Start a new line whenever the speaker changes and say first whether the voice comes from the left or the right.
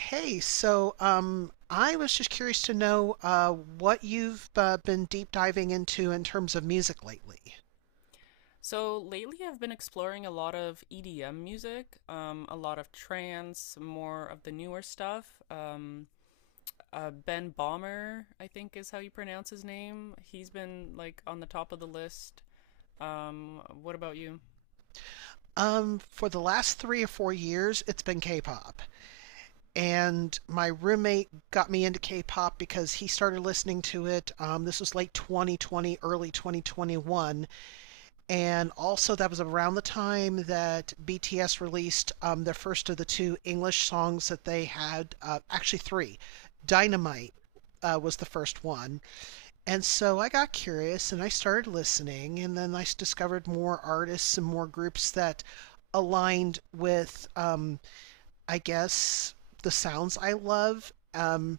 right: Hey, so I was just curious to know what you've been deep diving into in terms of music lately.
left: So lately, I've been exploring a lot of EDM music, a lot of trance, more of the newer stuff. Ben Bomber, I think is how you pronounce his name. He's been like on the top of the list. What about you?
right: For the last 3 or 4 years, it's been K-pop, and my roommate got me into K-pop because he started listening to it. This was late 2020, early 2021. And also, that was around the time that BTS released their first of the two English songs that they had, actually, three. Dynamite was the first one. And so I got curious and I started listening, and then I discovered more artists and more groups that aligned with, I guess, the sounds I love.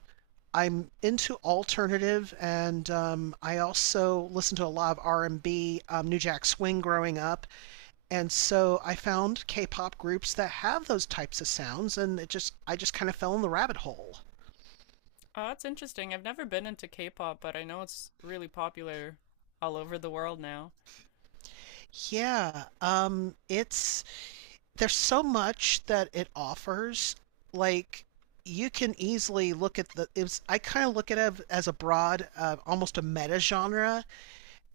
right: I'm into alternative, and I also listened to a lot of R&B, New Jack Swing growing up, and so I found K-pop groups that have those types of sounds, and it just I just kind of fell in the rabbit hole.
left: Oh, that's interesting. I've never been into K-pop, but I know it's really popular all over the world now.
right: Yeah, it's there's so much that it offers. Like you can easily look at the. I kind of look at it as a broad, almost a meta genre.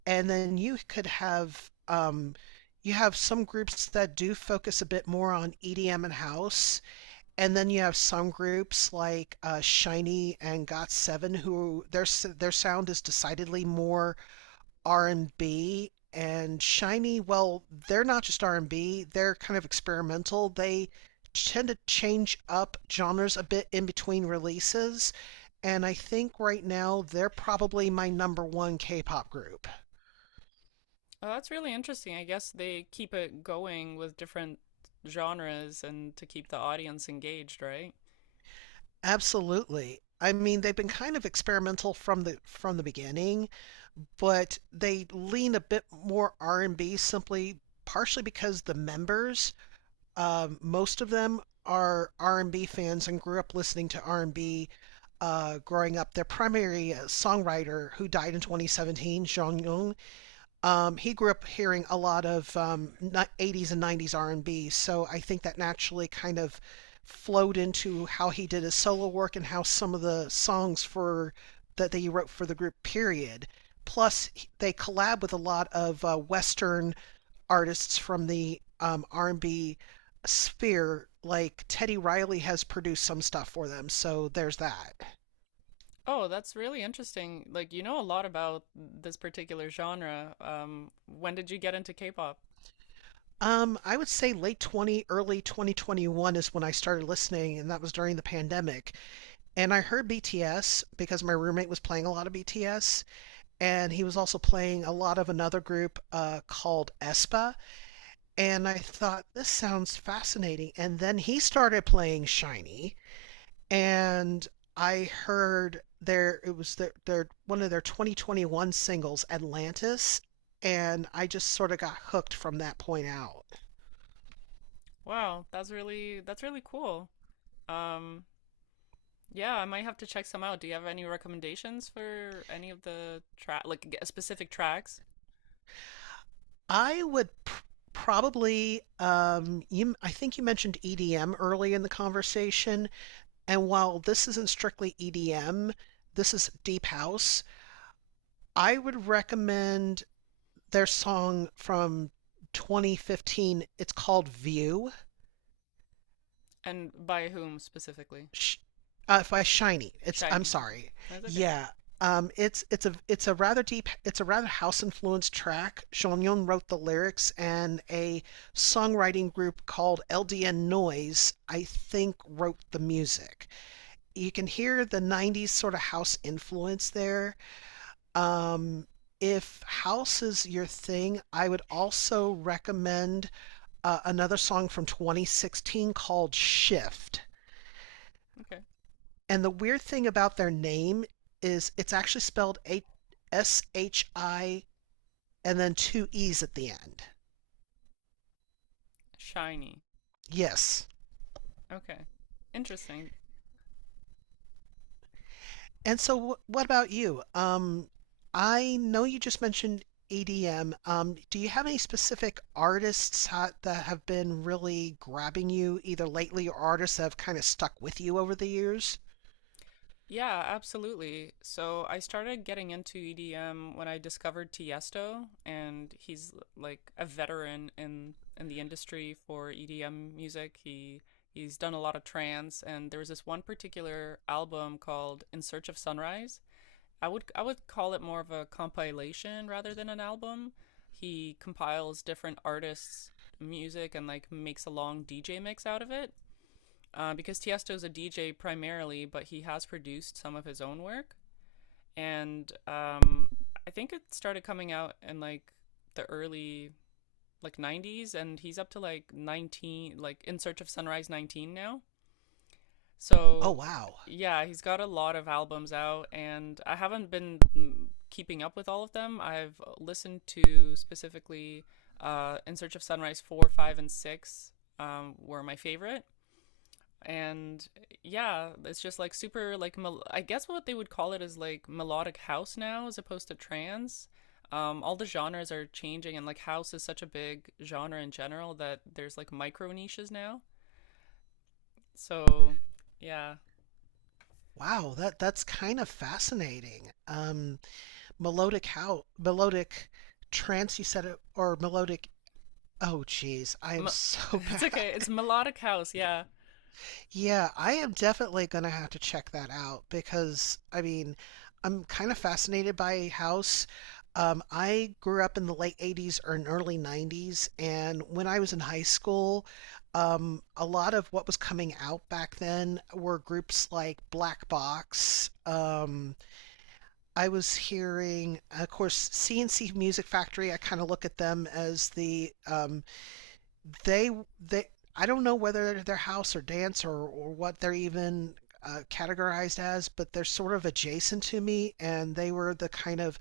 right: And then you have some groups that do focus a bit more on EDM and house, and then you have some groups like Shiny and Got7, who their sound is decidedly more R&B and B. And Shiny, well, they're not just R&B, they're kind of experimental. They tend to change up genres a bit in between releases, and I think right now they're probably my number one K-pop group.
left: Oh, that's really interesting. I guess they keep it going with different genres and to keep the audience engaged, right?
right: Absolutely. I mean, they've been kind of experimental from the beginning, but they lean a bit more R&B simply partially because the members, most of them are R&B fans and grew up listening to R&B growing up. Their primary songwriter, who died in 2017, Jeong Young, he grew up hearing a lot of 80s and 90s R&B, so I think that naturally kind of flowed into how he did his solo work and how some of the songs for that they wrote for the group. Period. Plus, they collab with a lot of Western artists from the R&B sphere. Like Teddy Riley has produced some stuff for them, so there's that.
left: Oh, that's really interesting. Like, you know a lot about this particular genre. When did you get into K-pop?
right: I would say late 20, early 2021 is when I started listening, and that was during the pandemic. And I heard BTS because my roommate was playing a lot of BTS, and he was also playing a lot of another group called Espa. And I thought, this sounds fascinating. And then he started playing Shiny, and I heard their it was their one of their 2021 singles, Atlantis, and I just sort of got hooked from that point out.
left: Wow, that's really cool. Um, yeah, I might have to check some out. Do you have any recommendations for any of the track, like specific tracks,
right: I would pr probably, I think you mentioned EDM early in the conversation, and while this isn't strictly EDM, this is deep house. I would recommend their song from 2015. It's called View.
left: and by whom specifically?
right: sh- by Shiny. It's I'm
left: Shiny. Okay,
right: sorry.
left: that's okay.
right: Yeah. It's a rather house influenced track. Seonyeon wrote the lyrics, and a songwriting group called LDN Noise, I think, wrote the music. You can hear the '90s sort of house influence there. Um, if house is your thing, I would also recommend another song from 2016 called Shift.
left: Okay,
right: And the weird thing about their name is it's actually spelled S H I and then two E's at the end.
left: Shiny.
right: Yes.
left: Okay, interesting.
right: And so, what about you? I know you just mentioned EDM. Do you have any specific artists that have been really grabbing you, either lately or artists that have kind of stuck with you over the years?
left: Yeah, absolutely. So I started getting into EDM when I discovered Tiesto, and he's like a veteran in the industry for EDM music. He's done a lot of trance, and there was this one particular album called In Search of Sunrise. I would call it more of a compilation rather than an album. He compiles different artists' music and like makes a long DJ mix out of it, because Tiesto's a DJ primarily, but he has produced some of his own work. And I think it started coming out in like the early, like 90s, and he's up to like 19, like In Search of Sunrise 19 now.
right: Oh,
left: So
right: wow.
left: yeah, he's got a lot of albums out, and I haven't been keeping up with all of them. I've listened to specifically In Search of Sunrise 4, 5, and 6 were my favorite, and yeah, it's just like super, like I guess what they would call it is like melodic house now, as opposed to trance. All the genres are changing, and like house is such a big genre in general that there's like micro niches now. So yeah.
right: Wow, that's kind of fascinating. Melodic, how melodic, trancey, set of, or melodic. Oh geez, I am
left: Me-
right: so
left: it's okay, it's
right: bad.
left: melodic house, yeah.
right: Yeah, I am definitely gonna have to check that out because I mean I'm kind of fascinated by house. I grew up in the late 80s or in early 90s, and when I was in high school, a lot of what was coming out back then were groups like Black Box. I was hearing, of course, C and C Music Factory. I kind of look at them as the they they. I don't know whether they're house or dance or what they're even categorized as, but they're sort of adjacent to me, and they were the kind of,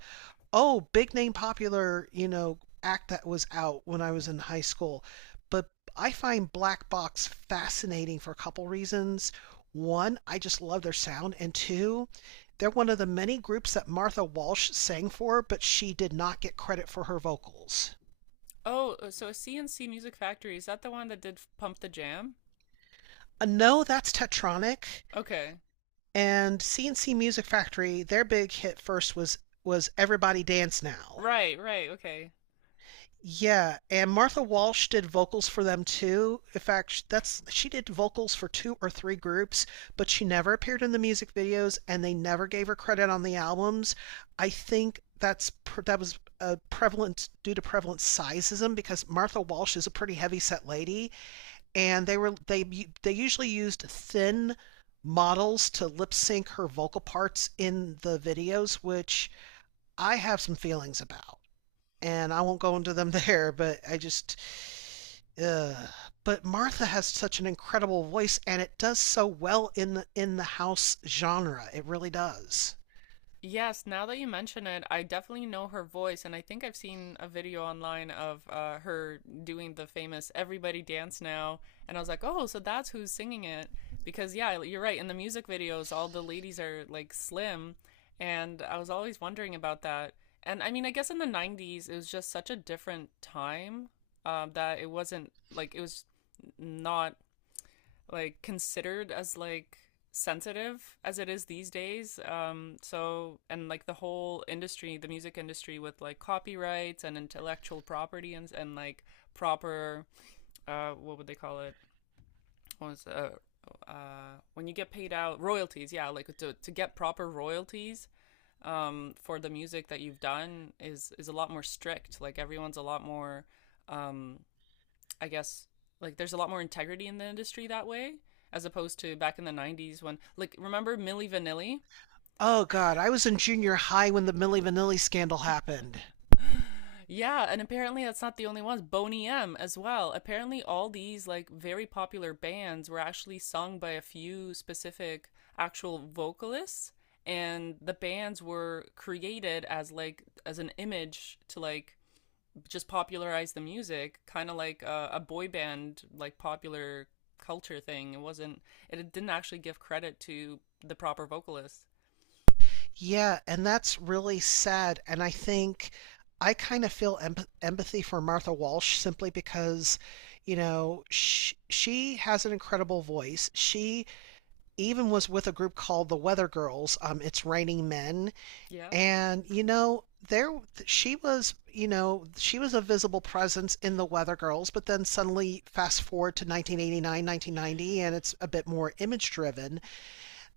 right: oh, big name popular, act that was out when I was in high school. But I find Black Box fascinating for a couple reasons. One, I just love their sound, and two, they're one of the many groups that Martha Walsh sang for, but she did not get credit for her vocals.
left: Oh, so CNC Music Factory, is that the one that did Pump the Jam?
right: No, that's Tetronic
left: Okay,
right: and CNC Music Factory. Their big hit first was Everybody Dance Now.
left: right, right, okay.
right: Yeah, and Martha Walsh did vocals for them too. In fact, that's she did vocals for two or three groups, but she never appeared in the music videos and they never gave her credit on the albums. I think that was a prevalent due to prevalent sizeism because Martha Walsh is a pretty heavy set lady, and they were they usually used thin models to lip sync her vocal parts in the videos, which I have some feelings about, and I won't go into them there, but I just. Uh, but Martha has such an incredible voice, and it does so well in the house genre. It really does.
left: Yes, now that you mention it, I definitely know her voice, and I think I've seen a video online of her doing the famous Everybody Dance Now. And I was like, oh, so that's who's singing it. Because, yeah, you're right. In the music videos, all the ladies are like slim. And I was always wondering about that. And I mean, I guess in the 90s, it was just such a different time, that it wasn't, like it was not like considered as like sensitive as it is these days. So, and like the whole industry, the music industry, with like copyrights and intellectual property, and like proper, what would they call it, what was when you get paid out royalties, yeah, like to get proper royalties, for the music that you've done is a lot more strict, like everyone's a lot more, um I guess, like there's a lot more integrity in the industry that way, as opposed to back in the 90s when, like, remember Milli Vanilli?
right: Oh, God. I was in junior high when the Millie Vanilli scandal happened.
left: Yeah, and apparently that's not the only ones. Boney M as well. Apparently all these like very popular bands were actually sung by a few specific actual vocalists, and the bands were created as like as an image to like just popularized the music, kind of like a boy band, like popular culture thing. It wasn't. It didn't actually give credit to the proper vocalists.
right: Yeah, and that's really sad. And I think I kind of feel empathy for Martha Walsh simply because, she has an incredible voice. She even was with a group called the Weather Girls. It's Raining Men.
left: Yeah.
right: And there she was, she was a visible presence in the Weather Girls, but then suddenly fast forward to 1989, 1990, and it's a bit more image driven.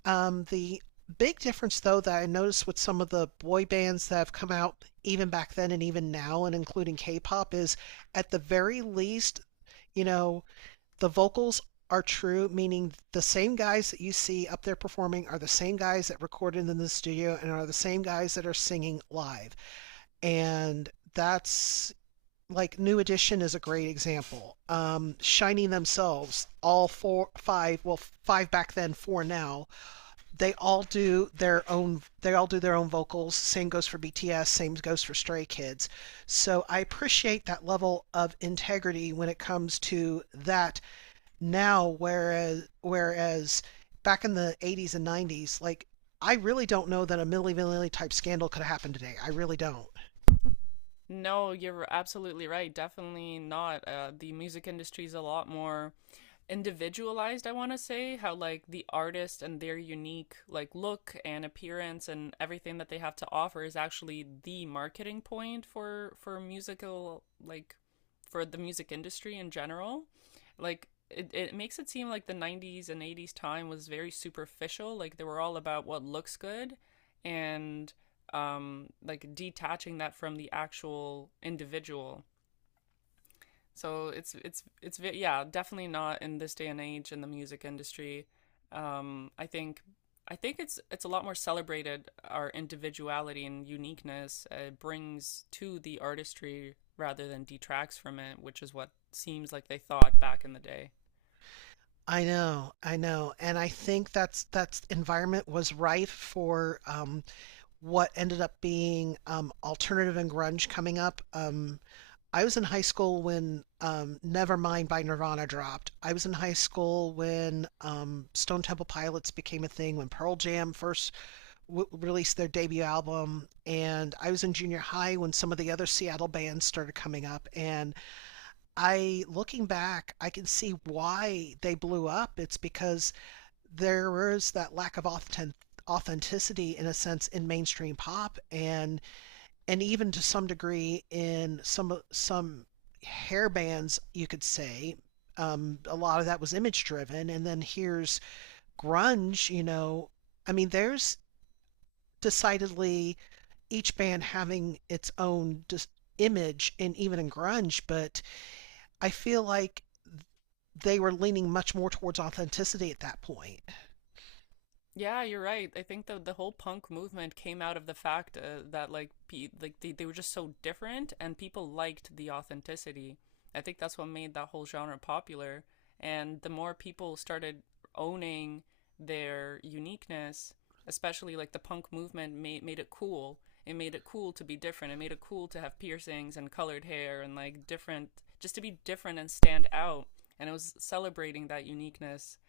right: The big difference, though, that I noticed with some of the boy bands that have come out even back then and even now and including K-pop is, at the very least, you know, the vocals are true, meaning the same guys that you see up there performing are the same guys that recorded in the studio and are the same guys that are singing live. And that's, like, New Edition is a great example. Shining themselves, all four, five, well, five back then, four now. They all do their own vocals. Same goes for BTS. Same goes for Stray Kids. So I appreciate that level of integrity when it comes to that now, whereas back in the 80s and 90s, like, I really don't know that a Milli Vanilli type scandal could happen today. I really don't.
left: No, you're absolutely right. Definitely not. The music industry is a lot more individualized, I want to say, how like the artist and their unique like look and appearance and everything that they have to offer is actually the marketing point for musical, like for the music industry in general. Like it makes it seem like the 90s and 80s time was very superficial, like they were all about what looks good and like detaching that from the actual individual. So it's yeah, definitely not in this day and age in the music industry. Um, I think I think it's a lot more celebrated our individuality and uniqueness brings to the artistry rather than detracts from it, which is what seems like they thought back in the day.
right: I know, and I think that's environment was rife for what ended up being alternative and grunge coming up. I was in high school when Nevermind by Nirvana dropped. I was in high school when Stone Temple Pilots became a thing, when Pearl Jam first released their debut album, and I was in junior high when some of the other Seattle bands started coming up. And I looking back, I can see why they blew up. It's because there was that lack of authenticity in a sense in mainstream pop, and even to some degree in some hair bands, you could say. A lot of that was image driven, and then here's grunge. I mean, there's decidedly each band having its own just image, and even in grunge, but I feel like they were leaning much more towards authenticity at that point.
left: Yeah, you're right. I think the whole punk movement came out of the fact that, like pe like they were just so different and people liked the authenticity. I think that's what made that whole genre popular. And the more people started owning their uniqueness, especially like the punk movement made it cool. It made it cool to be different. It made it cool to have piercings and colored hair and like different, just to be different and stand out. And it was celebrating that uniqueness,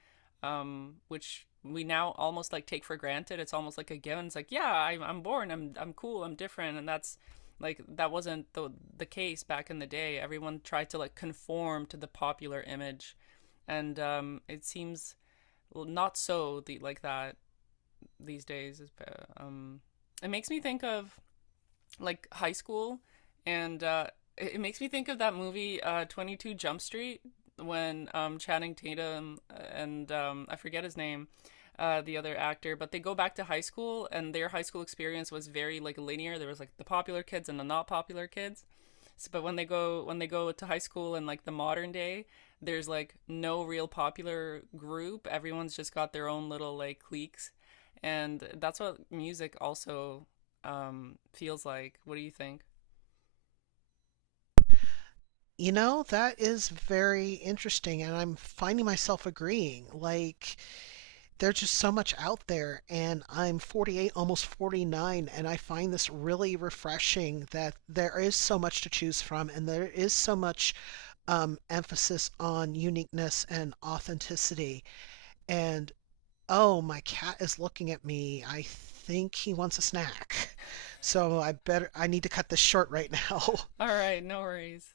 left: which we now almost like take for granted. It's almost like a given. It's like, yeah, I'm, born, I'm cool, I'm different. And that's like, that wasn't the case back in the day. Everyone tried to like conform to the popular image. And it seems, well, not so like that these days. Um, it makes me think of like high school, and it makes me think of that movie, 22 Jump Street, when Channing Tatum and, I forget his name. The other actor, but they go back to high school, and their high school experience was very like linear. There was like the popular kids and the not popular kids, so, but when they go to high school in like the modern day, there's like no real popular group. Everyone's just got their own little like cliques, and that's what music also feels like. What do you think?
right: That is very interesting, and I'm finding myself agreeing. Like, there's just so much out there, and I'm 48, almost 49, and I find this really refreshing that there is so much to choose from, and there is so much emphasis on uniqueness and authenticity. And, oh, my cat is looking at me. I think he wants a snack. So I need to cut this short right now.
left: All right, no worries.